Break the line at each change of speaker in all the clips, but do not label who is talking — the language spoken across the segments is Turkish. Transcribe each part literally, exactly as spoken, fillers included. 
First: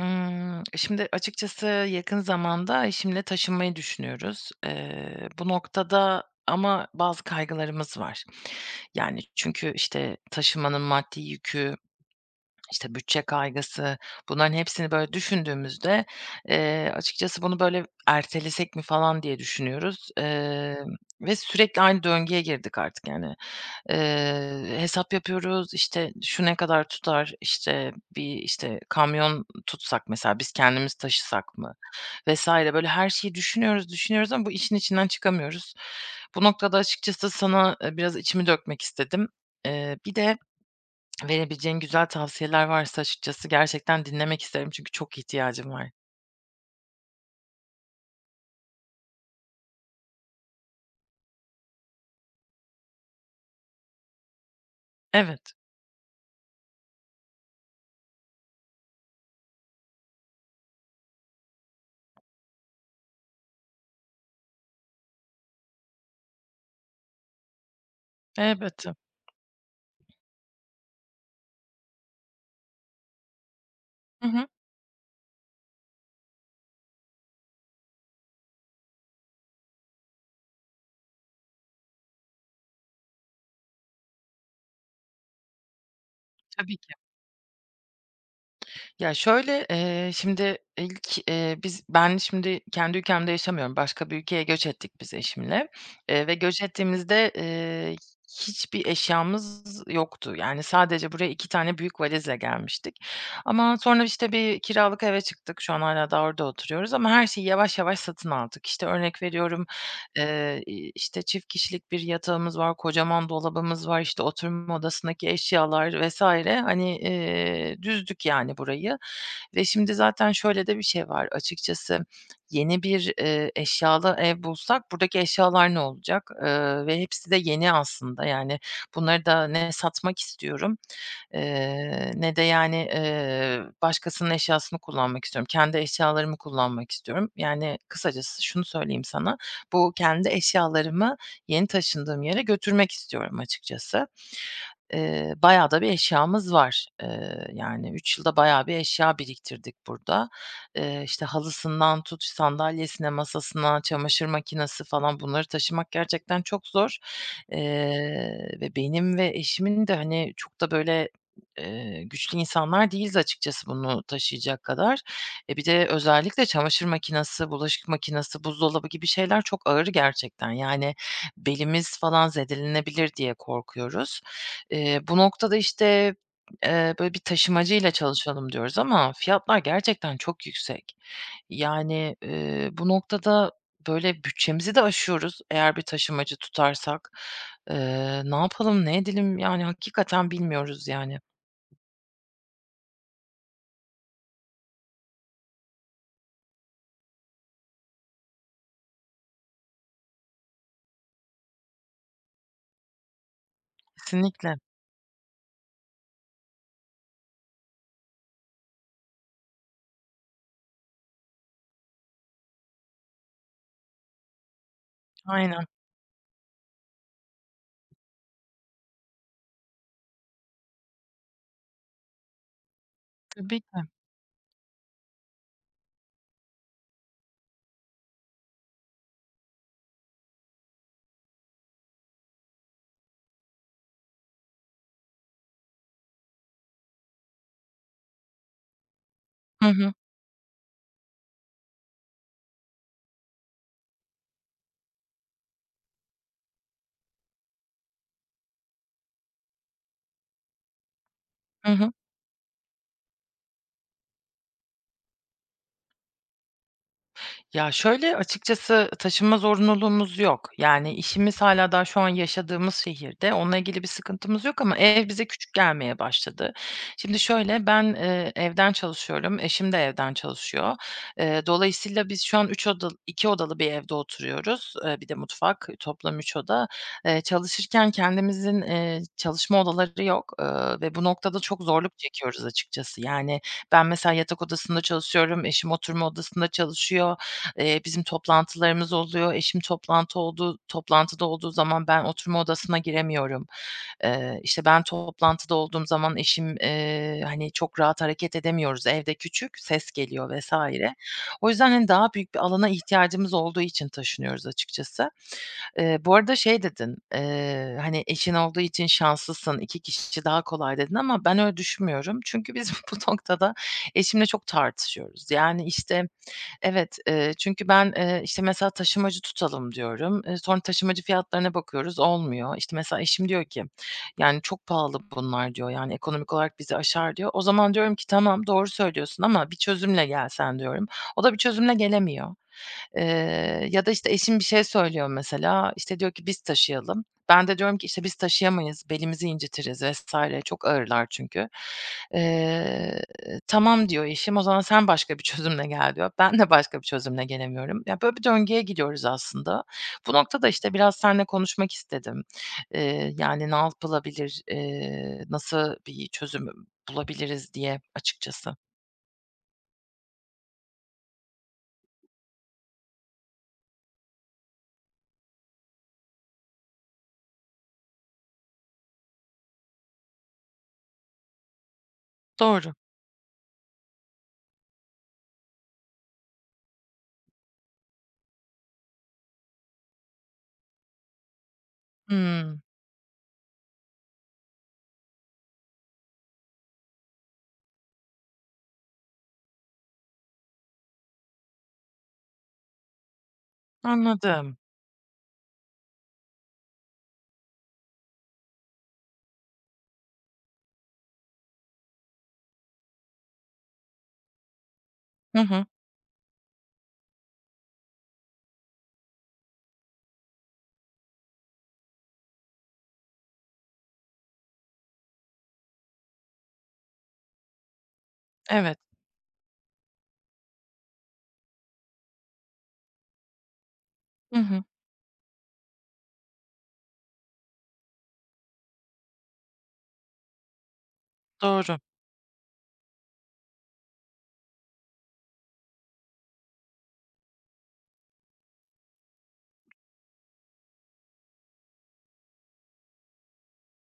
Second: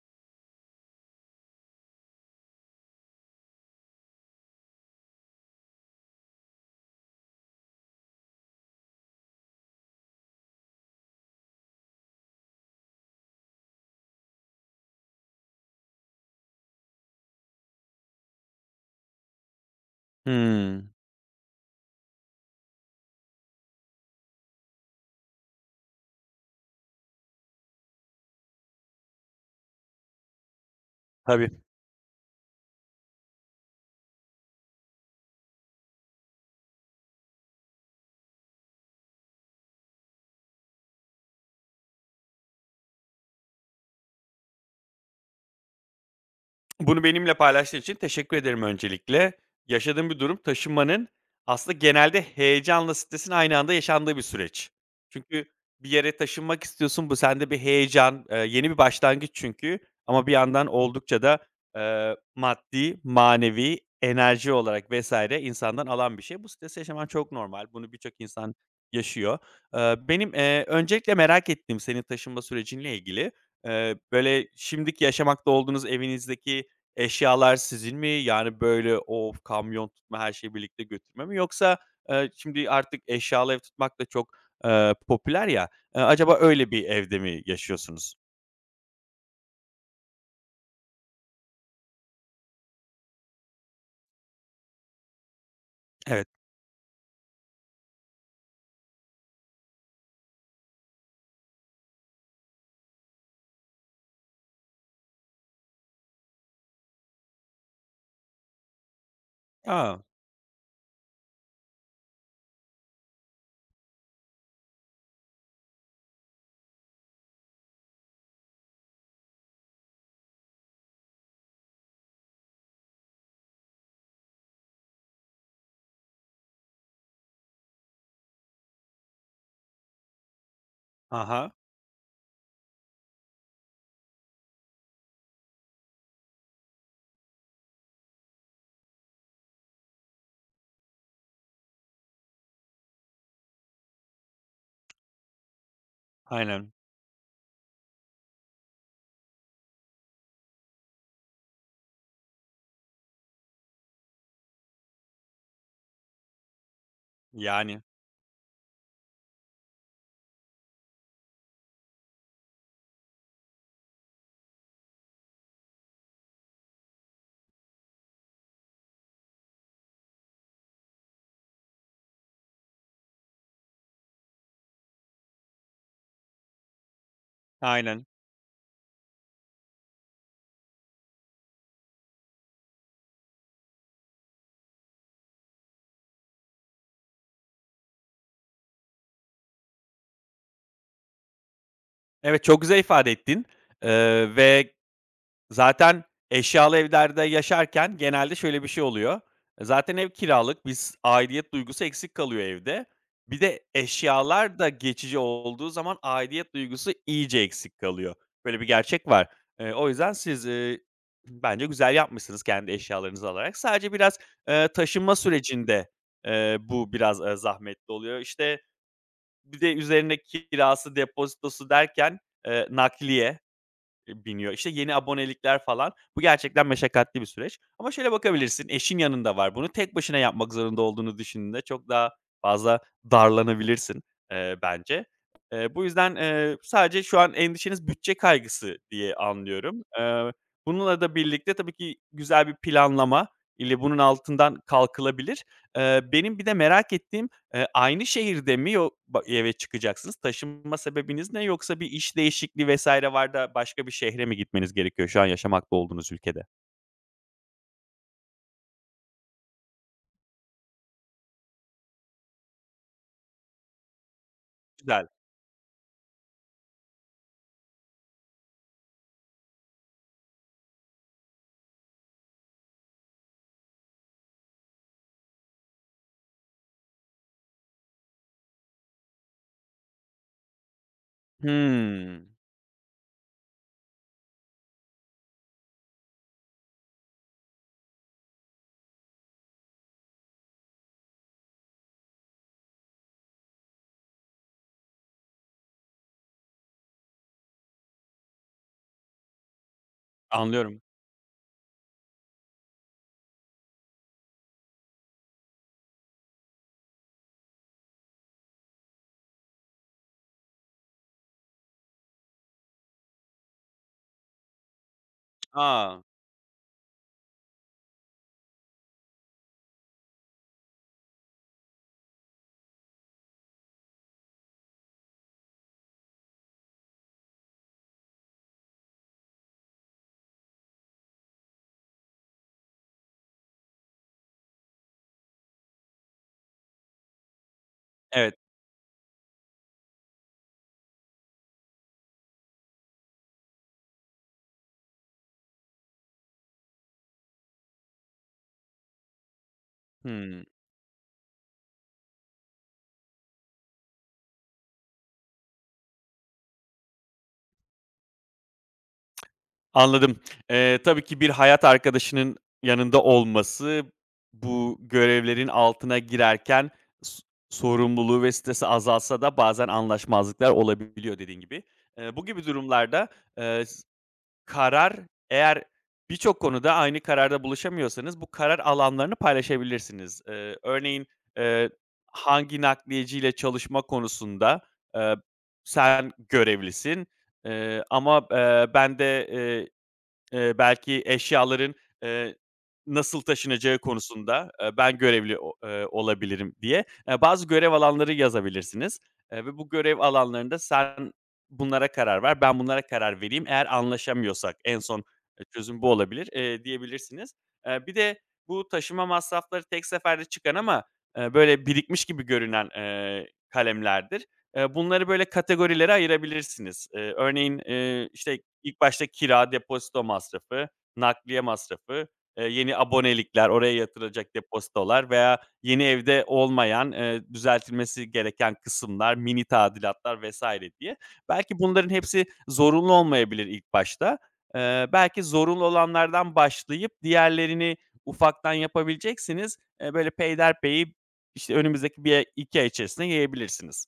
Imm, şimdi açıkçası yakın zamanda eşimle taşınmayı düşünüyoruz. Eee, bu noktada ama bazı kaygılarımız var. Yani, çünkü, işte, taşımanın maddi yükü, işte, bütçe kaygısı, bunların hepsini böyle düşündüğümüzde, eee, açıkçası bunu böyle ertelesek mi falan diye düşünüyoruz, eee,
Hımm.
ve sürekli aynı döngüye girdik artık yani. Eee, hesap yapıyoruz, işte, şu ne kadar tutar, işte, bir, işte, kamyon tutsak mesela biz kendimiz
Tabii.
taşısak mı vesaire böyle her şeyi düşünüyoruz, düşünüyoruz ama bu işin içinden çıkamıyoruz. Bu noktada açıkçası sana, eee, biraz içimi dökmek istedim. Eee, bir de verebileceğin güzel tavsiyeler varsa açıkçası gerçekten dinlemek isterim çünkü çok ihtiyacım var.
Bunu benimle paylaştığın için teşekkür ederim öncelikle. Yaşadığım bir durum taşınmanın aslında genelde heyecanla stresin aynı anda yaşandığı bir süreç. Çünkü
Evet,
bir yere taşınmak istiyorsun. Bu sende bir heyecan, eee, yeni bir başlangıç çünkü ama bir yandan oldukça da, eee, maddi, manevi, enerji olarak vesaire insandan alan bir şey. Bu stresi yaşaman çok normal. Bunu birçok insan
elbette.
yaşıyor. Eee, benim, eee, öncelikle merak ettiğim senin taşınma sürecinle ilgili, eee,
Hı
böyle,
hı.
şimdiki yaşamakta olduğunuz evinizdeki eşyalar sizin mi? Yani, böyle, o kamyon tutma, her şeyi birlikte götürme mi? Yoksa, eee, şimdi artık eşyalı ev tutmak da çok, eee, popüler ya. Eee, acaba öyle
Tabii.
bir evde mi yaşıyorsunuz?
Ya, şöyle, eee, şimdi ilk, eee, biz ben şimdi kendi ülkemde yaşamıyorum. Başka bir ülkeye göç ettik biz eşimle,
Evet.
eee, ve göç ettiğimizde, eee, hiçbir eşyamız yoktu. Yani, sadece buraya iki tane büyük valizle gelmiştik. Ama sonra, işte, bir kiralık eve çıktık. Şu an hala da orada oturuyoruz ama her şeyi yavaş yavaş satın aldık. İşte, örnek veriyorum,
Aa.
eee, işte, çift kişilik bir yatağımız var, kocaman dolabımız var, işte, oturma odasındaki eşyalar vesaire. Hani, eee, düzdük yani burayı. Ve şimdi zaten şöyle de bir şey var açıkçası, yeni bir, eee, eşyalı ev bulsak buradaki eşyalar ne olacak? Eee, ve hepsi de yeni aslında yani bunları da ne satmak istiyorum
Aha.
eee, ne de, yani, eee, başkasının eşyasını kullanmak istiyorum. Kendi eşyalarımı kullanmak istiyorum. Yani, kısacası şunu söyleyeyim sana, bu kendi eşyalarımı yeni taşındığım yere götürmek istiyorum açıkçası. Eee, bayağı da bir eşyamız
Aynen.
var. Eee, yani, üç yılda bayağı bir eşya biriktirdik burada. Eee, işte, halısından tut sandalyesine, masasına, çamaşır makinesi falan bunları taşımak gerçekten çok zor.
Yani.
Eee, ve benim ve eşimin de, hani, çok da böyle Eee, güçlü insanlar değiliz açıkçası bunu taşıyacak kadar. E, bir de özellikle çamaşır makinesi, bulaşık makinesi, buzdolabı gibi şeyler çok ağır gerçekten. Yani belimiz falan zedelenebilir diye korkuyoruz. Eee, bu noktada, işte, eee, böyle bir taşımacıyla
Aynen.
çalışalım diyoruz ama fiyatlar gerçekten çok yüksek. Yani, eee, bu noktada, böyle, bütçemizi de aşıyoruz eğer bir taşımacı tutarsak. Eee, ne yapalım, ne edelim? Yani hakikaten bilmiyoruz yani.
Evet, çok güzel ifade ettin, eee, ve Zaten eşyalı evlerde yaşarken genelde şöyle bir şey oluyor. Zaten ev kiralık, biz aidiyet duygusu eksik kalıyor evde. Bir de
Kesinlikle.
eşyalar da geçici olduğu zaman aidiyet duygusu iyice eksik kalıyor. Böyle bir gerçek var. Eee, o yüzden siz, eee, bence güzel yapmışsınız kendi eşyalarınızı alarak. Sadece biraz, eee, taşınma
Aynen.
sürecinde, eee, bu biraz, eee, zahmetli oluyor. İşte, bir de üzerine kirası, depozitosu derken, eee, nakliye
Tabii ki.
Eee, biniyor. İşte, yeni abonelikler falan. Bu gerçekten meşakkatli bir süreç ama şöyle bakabilirsin, eşin yanında var. Bunu tek başına yapmak zorunda olduğunu düşündüğünde çok daha fazla darlanabilirsin, eee, bence. Eee, bu yüzden, eee, sadece şu an endişeniz bütçe kaygısı diye
Hı
anlıyorum.
hı.
Eee, bununla da birlikte tabii ki güzel bir planlama ile bunun altından kalkılabilir. Eee, benim bir de merak ettiğim Eee, aynı şehirde mi yo ba eve çıkacaksınız? Taşınma sebebiniz ne?
Hı
Yoksa bir
hı.
iş değişikliği ve saire var da başka bir şehre mi gitmeniz gerekiyor şu an yaşamakta olduğunuz ülkede?
Ya, şöyle, açıkçası taşınma zorunluluğumuz yok. Yani işimiz hala daha şu an yaşadığımız şehirde. Onunla ilgili bir sıkıntımız yok ama
Güzel.
ev bize küçük gelmeye başladı. Şimdi şöyle, ben, eee, evden çalışıyorum, eşim de evden çalışıyor. Eee, dolayısıyla biz şu an üç odalı, iki odalı bir evde oturuyoruz. Eee, bir de mutfak, toplam üç oda. Eee, çalışırken kendimizin, eee, çalışma odaları yok, ııı, ve bu noktada çok zorluk
Hımm.
çekiyoruz açıkçası. Yani ben mesela yatak odasında çalışıyorum, eşim oturma odasında çalışıyor. Eee, bizim toplantılarımız oluyor. Eşim toplantı olduğu toplantıda olduğu zaman ben oturma odasına giremiyorum. Eee, işte, ben toplantıda olduğum zaman eşim, eee, hani, çok rahat hareket edemiyoruz. Evde küçük, ses geliyor
Anlıyorum.
vesaire. O yüzden, hani, daha büyük bir alana ihtiyacımız olduğu için taşınıyoruz açıkçası. Eee, bu arada şey dedin, eee, hani, "Eşin olduğu için şanslısın, iki kişi daha kolay." dedin ama ben öyle düşünmüyorum. Çünkü biz bu noktada eşimle çok tartışıyoruz. Yani,
A!
işte. Evet, eee, çünkü ben, eee, işte, mesela taşımacı tutalım diyorum. Eee, sonra taşımacı fiyatlarına bakıyoruz, olmuyor. İşte, mesela eşim diyor ki, "Yani, çok pahalı bunlar." diyor, "Yani, ekonomik olarak bizi aşar." diyor. O zaman diyorum ki, "Tamam, doğru söylüyorsun ama bir çözümle gelsen." diyorum. O da bir çözümle gelemiyor. Eee, ya da, işte, eşim bir şey söylüyor mesela, işte, diyor ki, "Biz taşıyalım." Ben de diyorum ki, işte, "Biz
Evet.
taşıyamayız, belimizi incitiriz vesaire çok ağırlar çünkü." Eee, "Tamam." diyor eşim, "O zaman sen başka bir çözümle gel." diyor. Ben de başka bir çözümle gelemiyorum. Ya, böyle bir döngüye gidiyoruz aslında. Bu
Hımm.
noktada, işte, biraz seninle konuşmak istedim. Eee, yani, ne yapılabilir, eee, nasıl bir çözüm bulabiliriz diye açıkçası.
Anladım. Eee, tabii ki bir hayat arkadaşının yanında olması bu görevlerin altına girerken s sorumluluğu ve stresi azaltsa da bazen anlaşmazlıklar olabiliyor dediğin gibi. Eee, bu gibi
Doğru.
durumlarda, eee, s Karar eğer birçok konuda aynı kararda buluşamıyorsanız, bu karar alanlarını paylaşabilirsiniz. Eee, örneğin, eee,
Hımm,
hangi nakliyeciyle çalışma konusunda, eee, sen görevlisin, eee, ama, eee, ben de, eee, Eee, belki eşyaların, eee, nasıl taşınacağı konusunda,
anladım.
eee, ben görevli o eee, olabilirim diye, eee, bazı görev alanları yazabilirsiniz, eee, ve bu görev alanlarında sen bunlara karar ver, ben bunlara karar vereyim. Eğer anlaşamıyorsak en son,
Hı
eee,
hı.
çözüm bu olabilir, eee, diyebilirsiniz. Eee, bir de bu taşıma masrafları tek seferde çıkan ama, eee, böyle birikmiş gibi görünen, eee, kalemlerdir. Eee, bunları böyle kategorilere ayırabilirsiniz. Eee, örneğin, eee, işte
Evet.
İlk başta kira, depozito masrafı, nakliye masrafı, eee, yeni abonelikler, oraya yatırılacak
Hı hı.
depozitolar veya yeni evde olmayan, eee, düzeltilmesi gereken kısımlar, mini tadilatlar ve saire diye. Belki
Doğru,
bunların hepsi zorunlu olmayabilir ilk başta. Eee, belki zorunlu olanlardan başlayıp diğerlerini ufaktan yapabileceksiniz. Eee, böyle peyderpey, işte, önümüzdeki bir ay, iki ay içerisinde yayabilirsiniz.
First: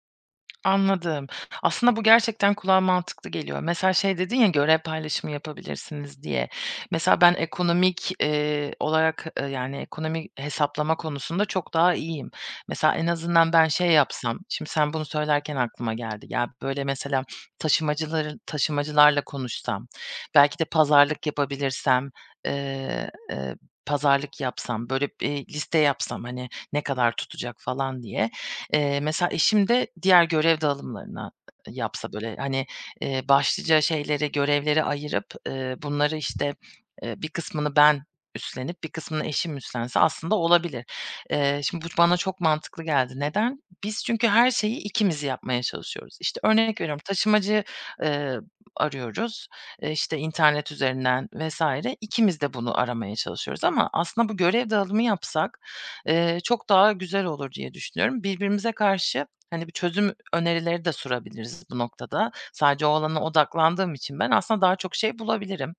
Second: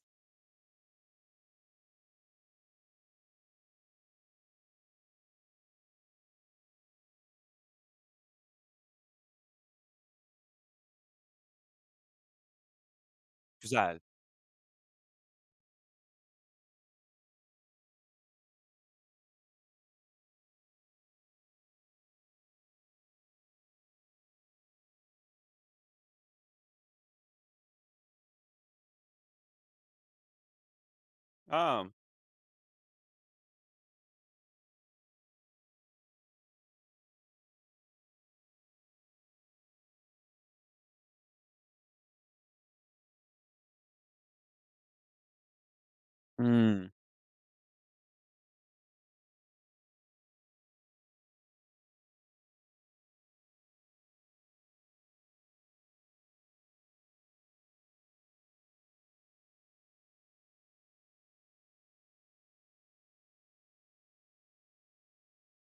anladım. Aslında bu gerçekten kulağa mantıklı geliyor. Mesela şey dedin ya, görev paylaşımı yapabilirsiniz diye. Mesela ben ekonomik, eee, olarak, eee, yani, ekonomi hesaplama konusunda çok daha iyiyim. Mesela en azından ben şey
Güzel.
yapsam, şimdi sen bunu söylerken aklıma geldi. Ya, böyle, mesela taşımacıların taşımacılarla konuşsam, belki de pazarlık yapabilirsem, eee, eee, pazarlık yapsam, böyle, eee, liste yapsam, hani, ne kadar tutacak falan diye. Eee, mesela eşim de diğer görev dağılımlarına
A!
yapsa, böyle, hani, eee, başlıca şeyleri, görevleri ayırıp, eee, bunları, işte, eee, bir kısmını ben üstlenip bir kısmını eşim üstlense aslında olabilir. Eee, şimdi bu bana çok mantıklı geldi. Neden? Biz çünkü her şeyi ikimiz yapmaya çalışıyoruz. İşte, örnek
Hımm.
veriyorum, taşımacı, eee, arıyoruz, eee, işte, internet üzerinden vesaire. İkimiz de bunu aramaya çalışıyoruz ama aslında bu görev dağılımı yapsak. Eee, çok daha güzel olur diye düşünüyorum. Birbirimize karşı, hani, bir çözüm önerileri de sunabiliriz bu noktada. Sadece o alana odaklandığım için ben aslında daha çok şey bulabilirim.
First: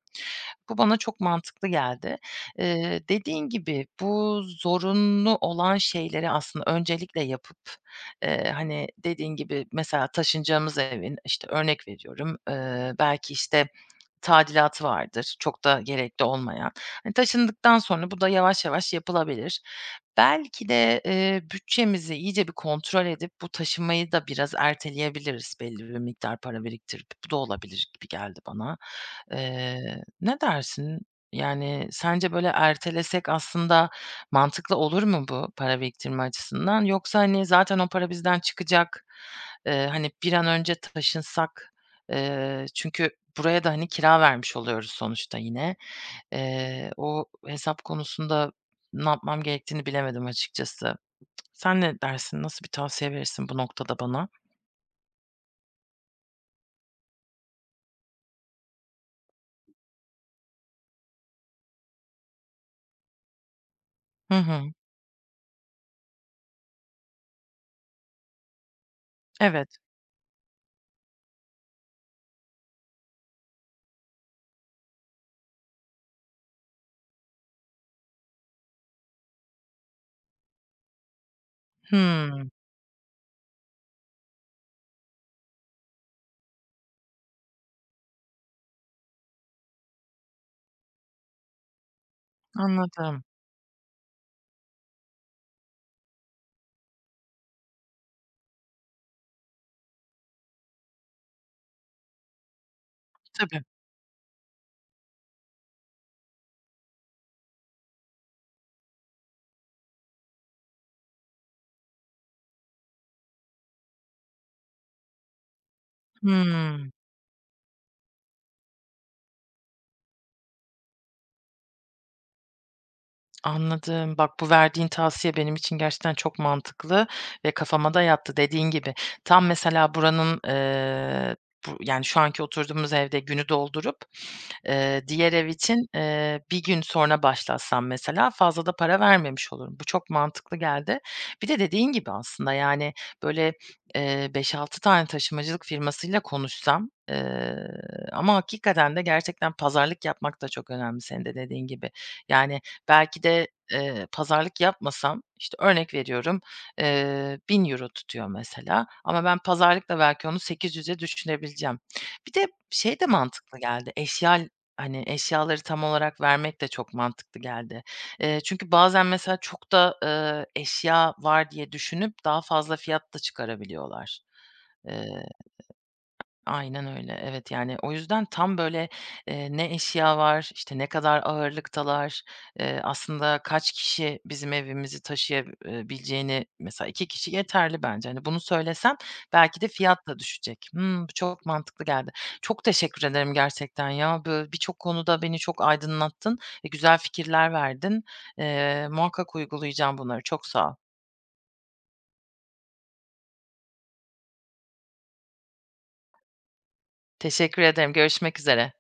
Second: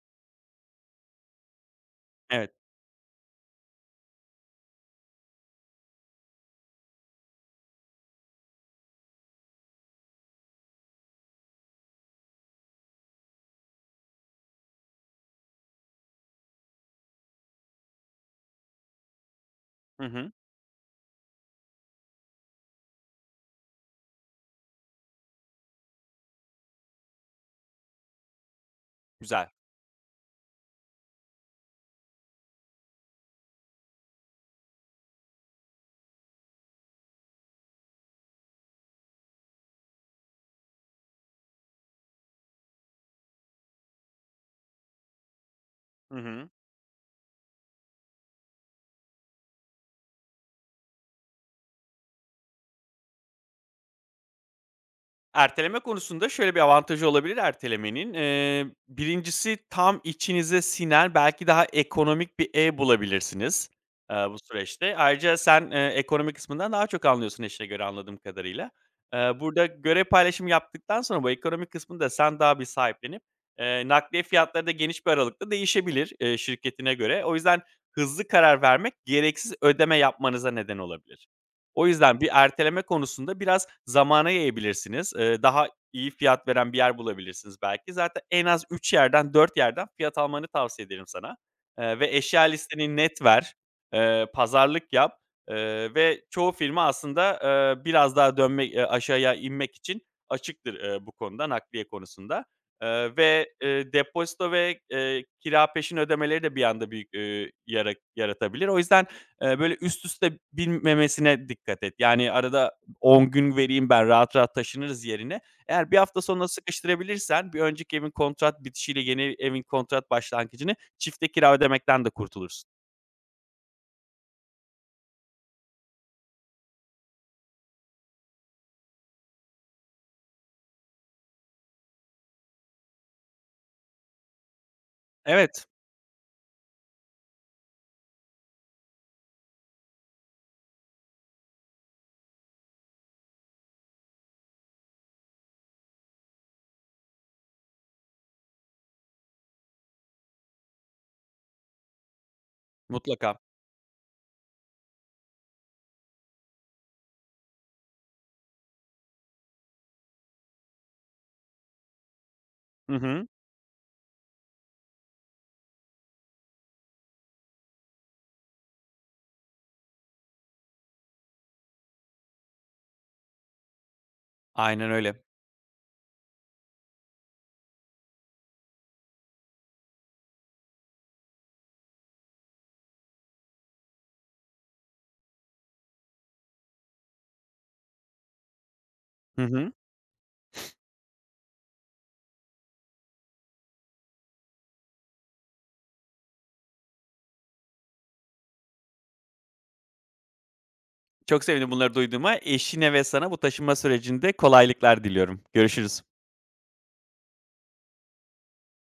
Bu bana çok mantıklı geldi.
Evet.
Eee, dediğin gibi bu zorunlu olan şeyleri aslında öncelikle yapıp, eee, hani, dediğin gibi mesela taşınacağımız evin, işte, örnek veriyorum, eee, belki, işte, tadilatı vardır, çok da gerekli olmayan. Hani, taşındıktan sonra bu da yavaş yavaş yapılabilir.
Hı hı.
Belki de, eee, bütçemizi iyice bir kontrol edip bu taşımayı da biraz erteleyebiliriz belli bir miktar para biriktirip. Bu da olabilir gibi geldi bana.
Güzel.
Eee, ne dersin? Yani, sence böyle ertelesek aslında mantıklı olur mu bu para biriktirme açısından? Yoksa, hani, zaten o para bizden çıkacak, eee, hani, bir an önce taşınsak, eee, çünkü buraya da, hani, kira vermiş oluyoruz sonuçta yine.
Hı hı.
Eee, o hesap konusunda ne yapmam gerektiğini bilemedim açıkçası. Sen ne dersin? Nasıl bir tavsiye verirsin bu noktada bana?
Erteleme konusunda şöyle bir avantajı olabilir ertelemenin. Eee, birincisi tam içinize sinen belki daha ekonomik bir ev bulabilirsiniz, eee, bu
Hı hı.
süreçte. Ayrıca sen, eee, ekonomi kısmından daha çok anlıyorsun eşine göre anladığım kadarıyla. Eee, burada
Evet.
görev paylaşımı yaptıktan sonra bu ekonomik kısmını da sen daha bir sahiplenip, eee, nakliye fiyatları da geniş bir aralıkta değişebilir, eee, şirketine göre. O yüzden hızlı karar vermek gereksiz ödeme yapmanıza neden olabilir. O yüzden bir
Hımm.
erteleme konusunda biraz zamana yayabilirsiniz. Eee, daha iyi fiyat veren bir yer bulabilirsiniz belki. Zaten en az üç yerden, dört yerden fiyat almanı tavsiye ederim sana. Eee, ve eşya listeni net
Anladım.
ver, eee, pazarlık yap, eee, ve çoğu firma aslında, eee, biraz daha dönmek, eee, aşağıya inmek için açıktır, eee, bu konuda, nakliye konusunda. Eee, ve,
Tabii.
eee, depozito ve, eee, kira peşin ödemeleri de bir anda büyük, eee, yara yaratabilir. O yüzden Eee, böyle, üst üste binmemesine dikkat et. Yani, arada on gün vereyim ben, rahat rahat taşınırız yerine. Eğer bir hafta sonuna
Hımm.
sıkıştırabilirsen bir önceki evin kontrat bitişiyle yeni evin kontrat başlangıcını çifte kira ödemekten de kurtulursun.
Anladım. Bak, bu verdiğin tavsiye benim için gerçekten çok mantıklı ve kafama da yattı dediğin gibi. Tam mesela buranın, eee, bu yani, şu anki oturduğumuz evde günü doldurup Eee, diğer ev
Evet,
için, eee, bir gün sonra başlatsam mesela fazla da para vermemiş olurum. Bu çok mantıklı geldi. Bir de dediğin gibi aslında, yani, böyle, eee, beş altı tane taşımacılık firmasıyla konuşsam, eee, ama hakikaten de gerçekten pazarlık yapmak da çok önemli senin de dediğin gibi. Yani, belki
mutlaka.
de, eee, pazarlık yapmasam, işte, örnek veriyorum, eee, bin euro tutuyor mesela ama ben pazarlıkla belki onu sekiz yüze düşürebileceğim. Bir de
Hı
şey de
hı.
mantıklı geldi, eşya Hani, eşyaları tam olarak vermek de çok mantıklı geldi. Eee, çünkü bazen mesela çok da, eee, eşya var diye düşünüp daha fazla fiyat da çıkarabiliyorlar.
Aynen öyle.
Eee Aynen öyle. Evet, yani, o yüzden tam böyle, eee, ne eşya var, işte, ne kadar ağırlıktalar, eee, aslında kaç kişi bizim evimizi taşıyabileceğini mesela iki kişi yeterli bence. Hani, bunu söylesem
Hı
belki de
hı.
fiyat da düşecek. Hımm, bu çok mantıklı geldi. Çok teşekkür ederim gerçekten ya. Bö birçok konuda beni çok aydınlattın ve güzel fikirler verdin. Eee, muhakkak uygulayacağım bunları. Çok sağ ol.
Çok sevindim bunları duyduğuma. Eşine ve sana bu taşınma sürecinde kolaylıklar diliyorum. Görüşürüz.
Teşekkür ederim. Görüşmek üzere.